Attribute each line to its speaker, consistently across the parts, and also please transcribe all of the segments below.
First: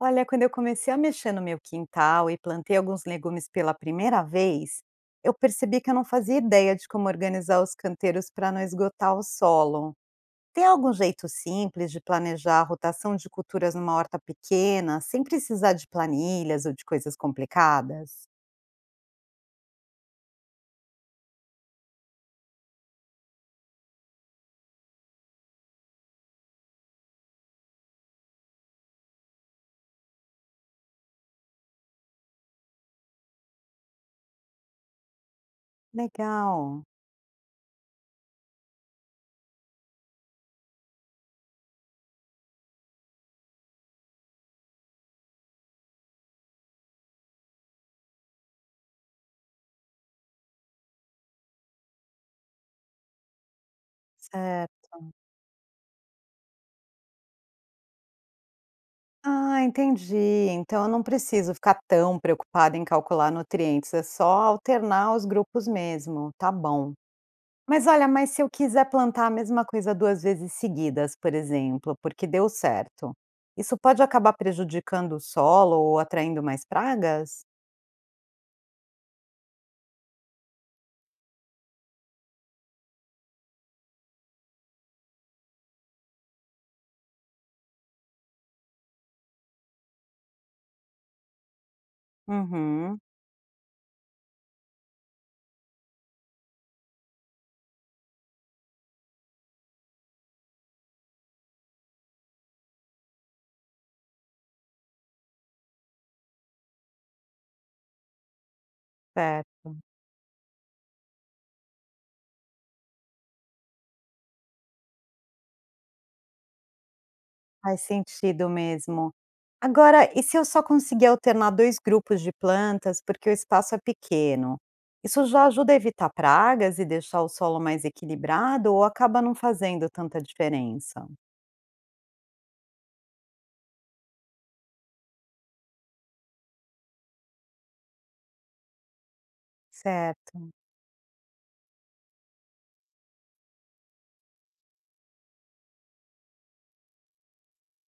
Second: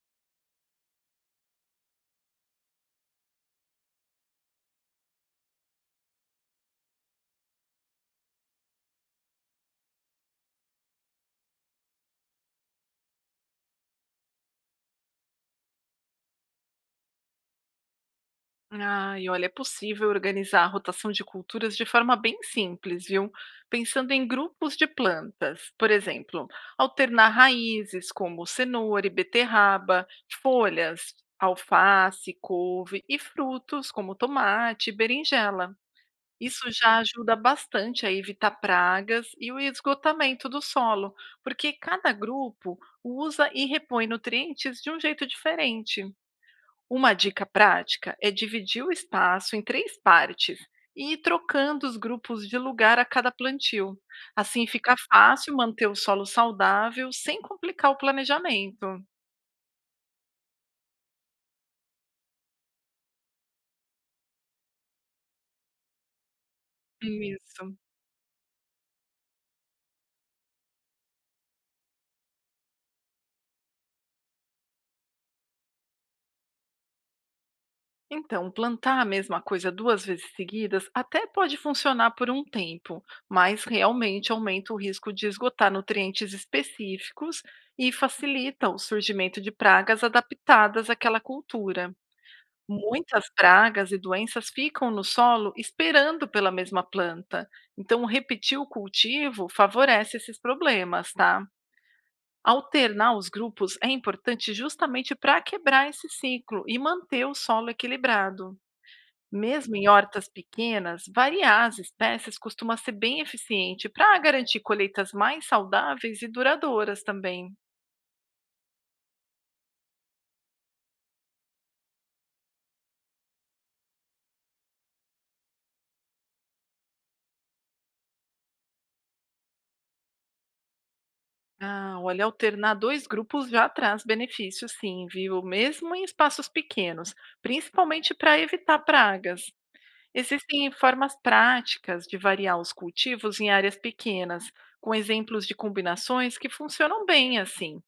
Speaker 1: Olha, quando eu comecei a mexer no meu quintal e plantei alguns legumes pela primeira vez, eu percebi que eu não fazia ideia de como organizar os canteiros para não esgotar o solo. Tem algum jeito simples de planejar a rotação de culturas numa horta pequena, sem precisar de planilhas ou de coisas complicadas?
Speaker 2: Ah, e olha, é possível organizar a rotação de culturas de forma bem simples, viu? Pensando em grupos de plantas, por exemplo, alternar raízes como cenoura e beterraba, folhas, alface, couve e frutos como tomate e berinjela. Isso
Speaker 1: Legal.
Speaker 2: já ajuda bastante a evitar pragas e o esgotamento do solo, porque cada grupo usa e repõe nutrientes de um jeito diferente. Uma dica prática é dividir o espaço em três partes e ir trocando os grupos de lugar a cada plantio. Assim
Speaker 1: Certo.
Speaker 2: fica fácil manter o solo saudável sem complicar o planejamento.
Speaker 1: Ah, entendi. Então eu não preciso ficar tão preocupada em calcular nutrientes, é só alternar os grupos mesmo. Tá bom.
Speaker 2: Isso.
Speaker 1: Mas olha, mas se eu quiser plantar a mesma coisa 2 vezes seguidas, por exemplo, porque deu certo, isso pode acabar prejudicando o solo ou atraindo mais pragas?
Speaker 2: Então, plantar a mesma coisa duas vezes seguidas até pode funcionar por um tempo, mas realmente aumenta o risco de esgotar nutrientes específicos e facilita o surgimento de pragas adaptadas àquela cultura.
Speaker 1: Uhum,
Speaker 2: Muitas pragas e doenças ficam no solo esperando pela mesma planta, então repetir o cultivo favorece esses problemas, tá? Alternar os grupos é importante justamente para quebrar esse ciclo e manter o solo equilibrado.
Speaker 1: certo.
Speaker 2: Mesmo em hortas pequenas, variar as espécies costuma ser bem eficiente para garantir colheitas mais saudáveis e duradouras também.
Speaker 1: Faz sentido mesmo. Agora, e se eu só conseguir alternar 2 grupos de plantas porque o espaço é pequeno? Isso já ajuda a evitar pragas e deixar o solo mais equilibrado ou acaba não fazendo tanta diferença?
Speaker 2: Ah, olha, alternar dois grupos já traz benefícios, sim, viu? Mesmo em espaços pequenos, principalmente para evitar pragas.
Speaker 1: Certo.
Speaker 2: Existem formas práticas de variar os cultivos em áreas pequenas, com exemplos de combinações que funcionam bem assim.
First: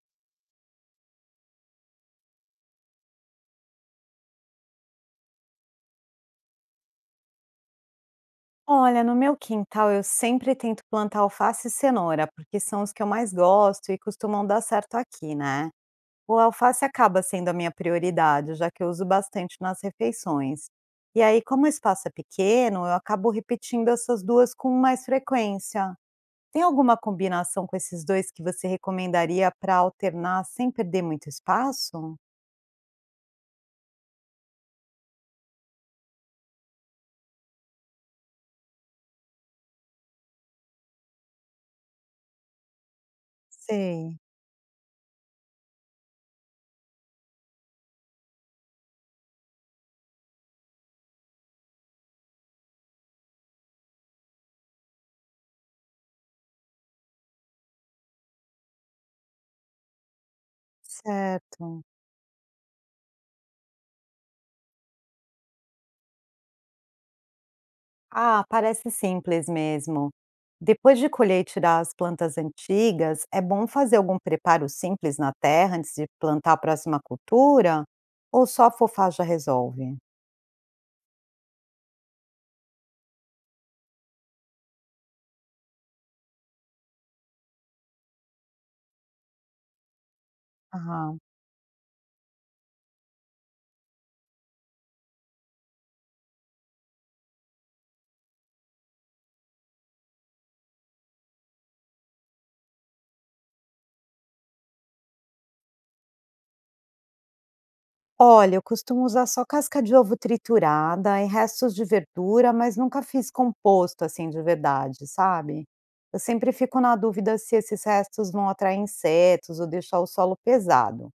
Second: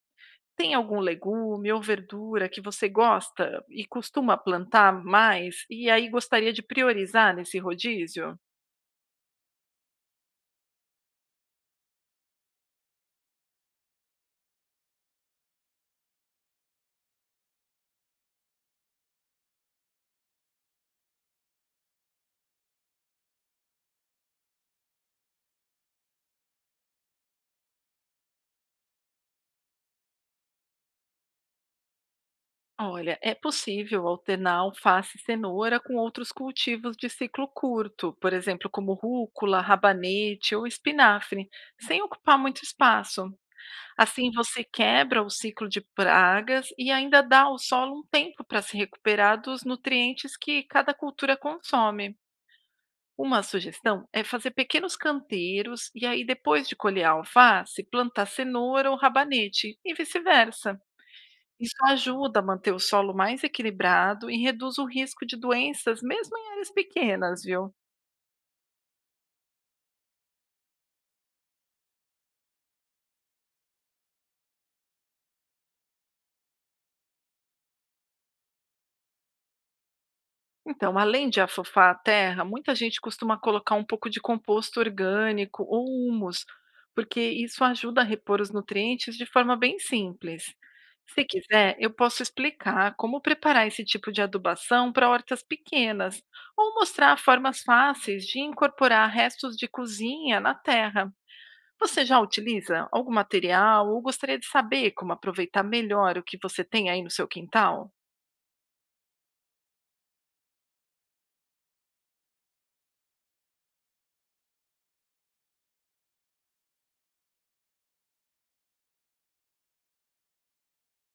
Speaker 2: Tem algum legume ou verdura que você gosta e costuma plantar mais, e aí gostaria de priorizar nesse rodízio?
Speaker 1: Olha, no meu quintal eu sempre tento plantar alface e cenoura, porque são os que eu mais gosto e costumam dar certo aqui, né? O alface acaba sendo a minha prioridade, já que eu uso bastante nas refeições. E aí, como o espaço é pequeno, eu acabo repetindo essas duas com mais frequência. Tem alguma combinação com esses dois que você recomendaria para alternar sem perder muito espaço?
Speaker 2: Olha, é possível alternar alface e cenoura com outros cultivos de ciclo curto, por exemplo, como rúcula, rabanete ou espinafre, sem ocupar muito espaço.
Speaker 1: Sei,
Speaker 2: Assim, você quebra o ciclo de pragas e ainda dá ao solo um tempo para se recuperar dos nutrientes que cada cultura consome. Uma sugestão é fazer pequenos canteiros e aí, depois de colher a alface, plantar cenoura ou rabanete e vice-versa. Isso
Speaker 1: certo.
Speaker 2: ajuda a manter o solo mais equilibrado e reduz o risco de doenças, mesmo em áreas pequenas, viu?
Speaker 1: Ah, parece simples mesmo. Depois de colher e tirar as plantas antigas, é bom fazer algum preparo simples na terra antes de plantar a próxima cultura? Ou só fofar já resolve?
Speaker 2: Então, além de afofar a terra, muita gente costuma colocar um pouco de composto orgânico ou humus, porque isso ajuda a repor os nutrientes de forma bem simples.
Speaker 1: Aham.
Speaker 2: Se quiser, eu posso explicar como preparar esse tipo de adubação para hortas pequenas ou mostrar formas fáceis de incorporar restos de cozinha na terra. Você já utiliza algum material ou gostaria de saber como aproveitar melhor o que você tem aí no seu quintal?
Speaker 1: Olha, eu costumo usar só casca de ovo triturada e restos de verdura, mas nunca fiz composto assim de verdade, sabe? Eu sempre fico na dúvida se esses restos vão atrair insetos ou deixar o solo pesado.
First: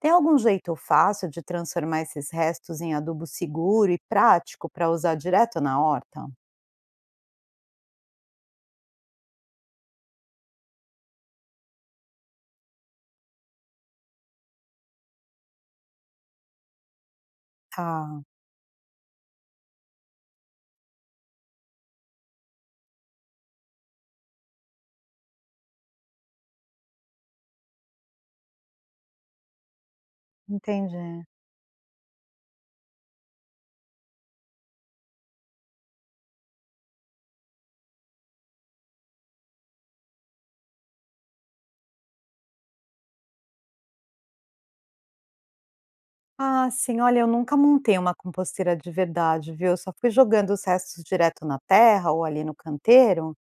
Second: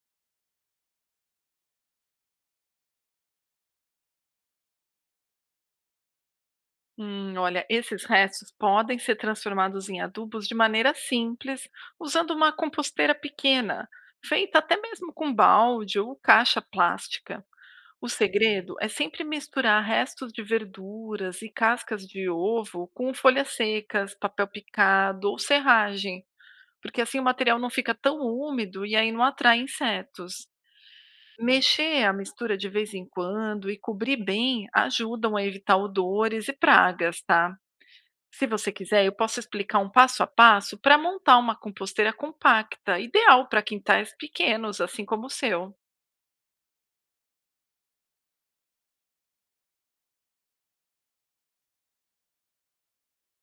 Speaker 1: Tem algum jeito fácil de transformar esses restos em adubo seguro e prático para usar direto na horta?
Speaker 2: Olha, esses restos podem ser transformados em adubos de maneira simples, usando uma composteira pequena, feita até mesmo com balde ou caixa plástica. O
Speaker 1: Ah,
Speaker 2: segredo é sempre misturar restos de verduras e cascas de ovo com folhas secas, papel picado ou serragem, porque assim o material não fica tão úmido e aí não atrai insetos.
Speaker 1: entendi.
Speaker 2: Mexer a mistura de vez em quando e cobrir bem ajudam a evitar odores e pragas, tá? Se você quiser, eu posso explicar um passo a passo para montar uma composteira compacta, ideal para quintais pequenos, assim como o seu.
Speaker 1: Ah, sim, olha, eu nunca montei uma composteira de verdade, viu? Eu só fui jogando os restos direto na terra ou ali no canteiro.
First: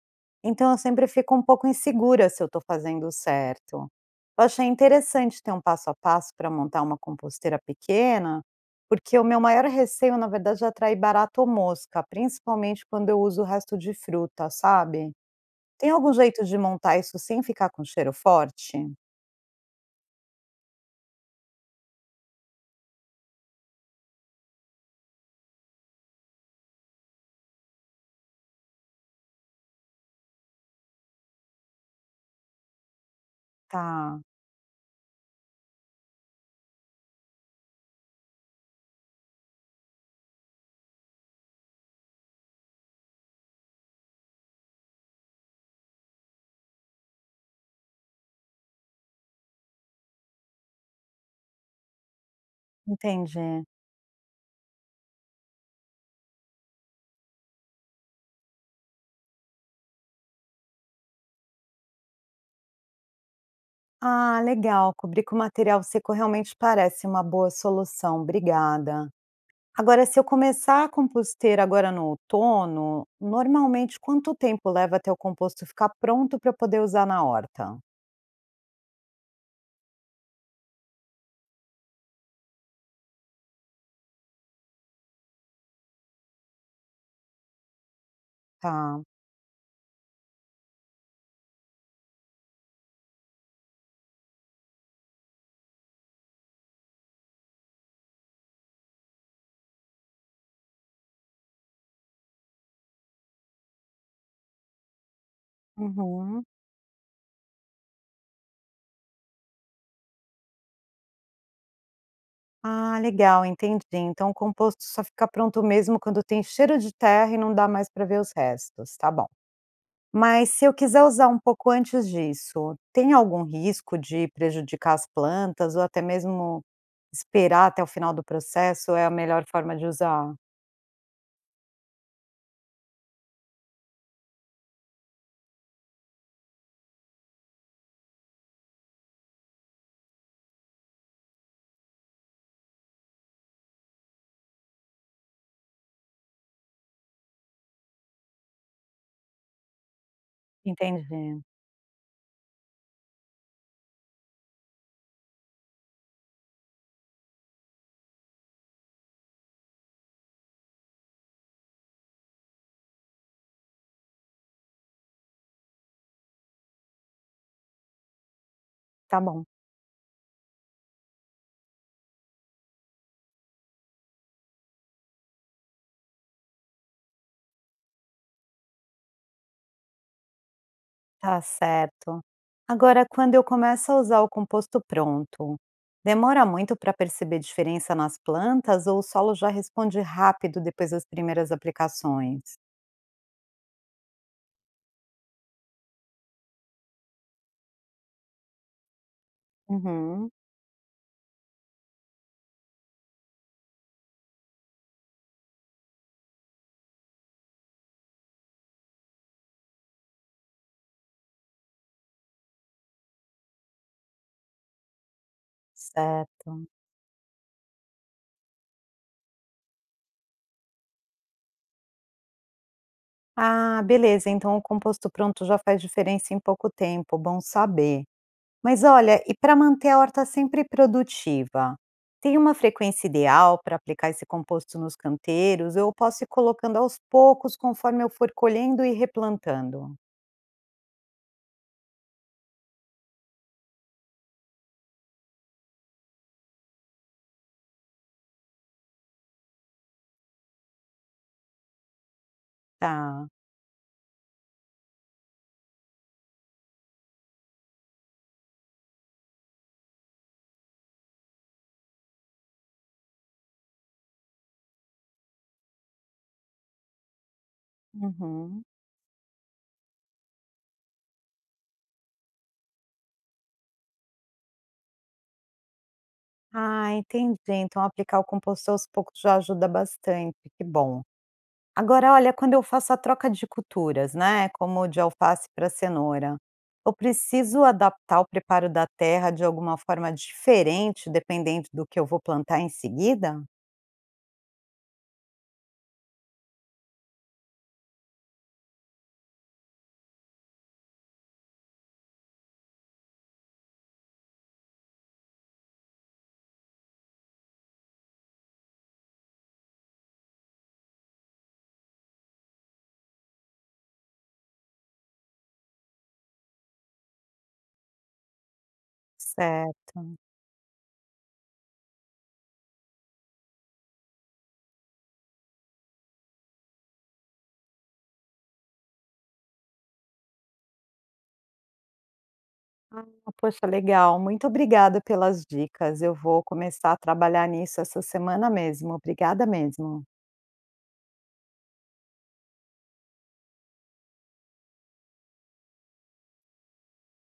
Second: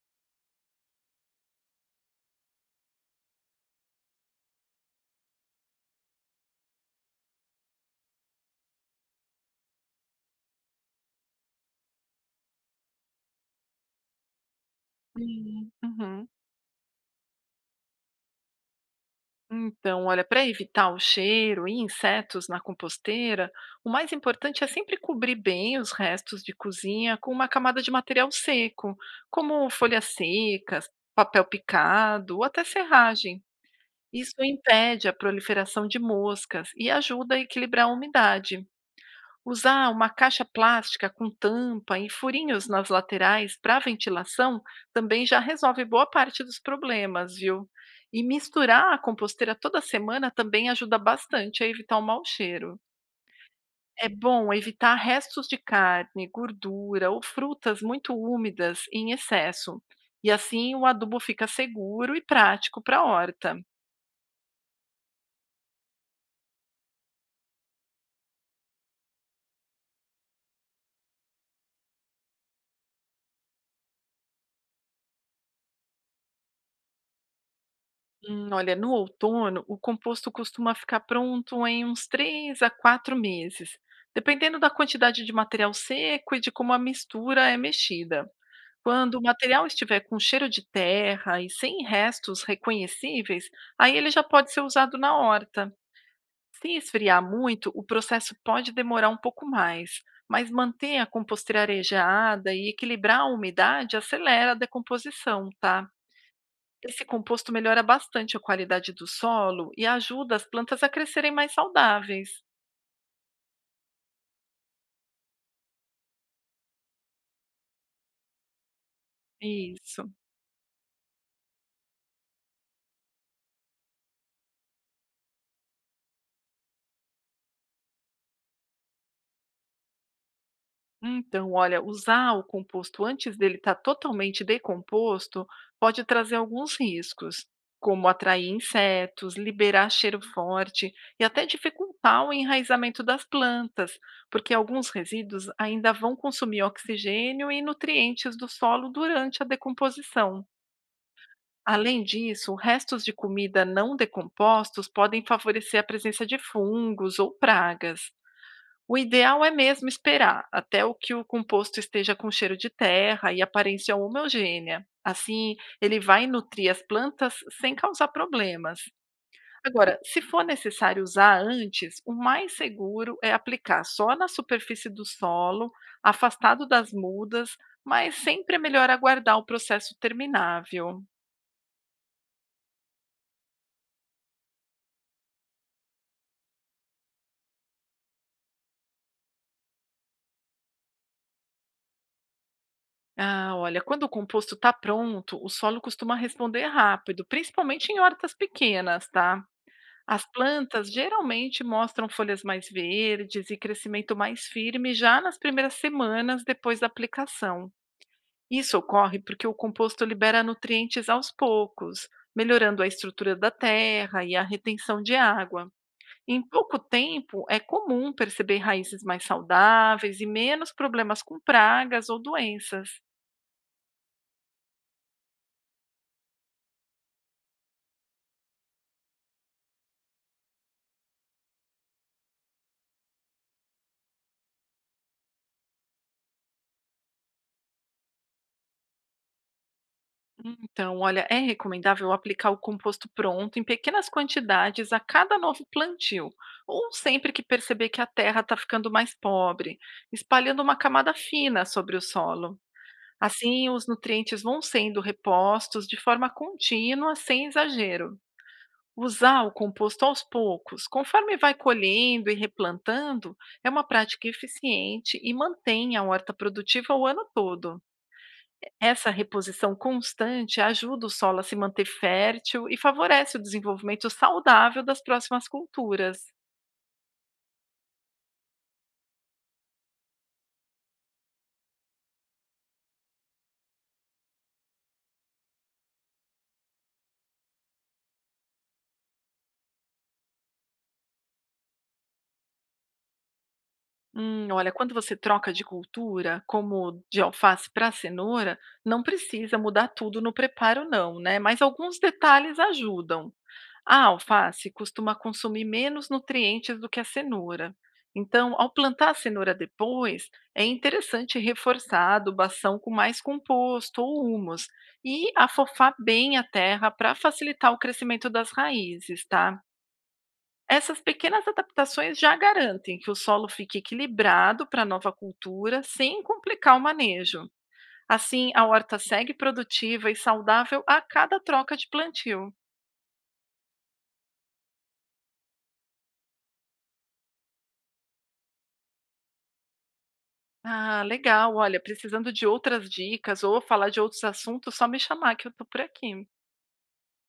Speaker 1: Então eu sempre fico um pouco insegura se eu estou fazendo certo. Eu achei interessante ter um passo a passo para montar uma composteira pequena, porque o meu maior receio, na verdade, é atrair barato ou mosca, principalmente quando eu uso o resto de fruta, sabe? Tem algum
Speaker 2: Uhum.
Speaker 1: jeito de montar isso sem ficar com cheiro forte?
Speaker 2: Então, olha, para evitar o cheiro e insetos na composteira, o mais importante é sempre cobrir bem os restos de cozinha com uma camada de material seco, como folhas secas, papel picado ou até serragem.
Speaker 1: Tá,
Speaker 2: Isso impede a proliferação de moscas e ajuda a equilibrar a umidade. Usar uma caixa plástica com tampa e furinhos nas laterais para ventilação também já resolve boa parte dos problemas, viu? E misturar a composteira toda semana também ajuda bastante a evitar o mau cheiro.
Speaker 1: entendi.
Speaker 2: É bom evitar restos de carne, gordura ou frutas muito úmidas em excesso. E assim o adubo fica seguro e prático para a horta.
Speaker 1: Ah, legal. Cobrir com material seco realmente parece uma boa solução. Obrigada. Agora, se eu começar a composteira agora no outono, normalmente quanto tempo leva até o composto ficar pronto para eu poder usar na horta?
Speaker 2: Olha, no outono, o composto costuma ficar pronto em uns 3 a 4 meses, dependendo da quantidade de material seco e de como a mistura é mexida.
Speaker 1: Tá.
Speaker 2: Quando o material estiver com cheiro de terra e sem restos reconhecíveis, aí ele já pode ser usado na horta. Se esfriar muito, o processo pode demorar um pouco mais, mas manter a composteira arejada e equilibrar a umidade acelera a decomposição, tá?
Speaker 1: Uhum.
Speaker 2: Esse composto melhora bastante a qualidade do solo e ajuda as plantas a crescerem mais saudáveis.
Speaker 1: Ah, legal, entendi. Então, o composto só fica pronto mesmo quando tem cheiro de terra e não dá mais para ver os restos, tá bom.
Speaker 2: Isso.
Speaker 1: Mas se eu quiser usar um pouco antes disso, tem algum risco de prejudicar as plantas ou até mesmo esperar até o final do processo é a melhor forma de usar?
Speaker 2: Então, olha, usar o composto antes dele estar totalmente decomposto pode trazer alguns riscos, como atrair insetos, liberar cheiro forte e até dificultar o enraizamento das plantas, porque alguns resíduos ainda vão consumir oxigênio e nutrientes do solo durante a decomposição.
Speaker 1: Entendi.
Speaker 2: Além disso, restos de comida não decompostos podem favorecer a presença de fungos ou pragas. O ideal é mesmo esperar até o que o composto esteja com cheiro de terra e aparência homogênea. Assim, ele vai nutrir as plantas sem causar problemas.
Speaker 1: Tá bom.
Speaker 2: Agora, se for necessário usar antes, o mais seguro é aplicar só na superfície do solo, afastado das mudas, mas sempre é melhor aguardar o processo terminar, viu?
Speaker 1: Tá certo. Agora, quando eu começo a usar o composto pronto, demora muito para perceber diferença nas plantas ou o solo já responde rápido depois das primeiras aplicações?
Speaker 2: Ah, olha, quando o composto está pronto, o solo costuma responder rápido, principalmente em hortas pequenas, tá? As
Speaker 1: Uhum.
Speaker 2: plantas geralmente mostram folhas mais verdes e crescimento mais firme já nas primeiras semanas depois da aplicação. Isso ocorre porque o composto libera nutrientes aos poucos, melhorando a estrutura da terra e a retenção de água. Em
Speaker 1: Certo.
Speaker 2: pouco tempo, é comum perceber raízes mais saudáveis e menos problemas com pragas ou doenças.
Speaker 1: Ah, beleza. Então o composto pronto já faz diferença em pouco tempo, bom saber. Mas olha, e para manter a horta sempre produtiva, tem uma frequência ideal para aplicar esse composto nos canteiros? Eu posso ir colocando aos poucos conforme eu for colhendo e replantando?
Speaker 2: Então, olha, é recomendável aplicar o composto pronto em pequenas quantidades a cada novo plantio, ou sempre que perceber que a terra está ficando mais pobre, espalhando uma camada fina sobre o solo.
Speaker 1: Tá.
Speaker 2: Assim, os nutrientes vão sendo repostos de forma contínua, sem exagero. Usar o composto aos poucos, conforme vai colhendo e replantando, é uma prática eficiente e mantém a horta produtiva o ano todo.
Speaker 1: Uhum.
Speaker 2: Essa reposição constante ajuda o solo a se manter fértil e favorece o desenvolvimento saudável das próximas culturas.
Speaker 1: Ah, entendi. Então aplicar o composto aos poucos já ajuda bastante, que bom. Agora olha, quando eu faço a troca de culturas, né, como de alface para cenoura, eu preciso adaptar o preparo da terra de alguma forma diferente dependendo do que eu vou plantar em seguida?
Speaker 2: Olha, quando você troca de cultura, como de alface para cenoura, não precisa mudar tudo no preparo, não, né? Mas alguns detalhes ajudam. A alface costuma consumir menos nutrientes do que a cenoura. Então, ao plantar a cenoura depois, é interessante reforçar a adubação com mais composto ou humus e afofar bem a terra para facilitar o crescimento das raízes, tá?
Speaker 1: Certo.
Speaker 2: Essas pequenas adaptações já garantem que o solo fique equilibrado para a nova cultura, sem complicar o manejo. Assim, a horta segue produtiva e saudável a cada troca de plantio.
Speaker 1: Poxa, legal. Muito obrigada pelas dicas. Eu vou começar a trabalhar nisso essa semana mesmo. Obrigada mesmo.
Speaker 2: Ah, legal. Olha, precisando de outras dicas ou falar de outros assuntos, só me chamar que eu tô por aqui.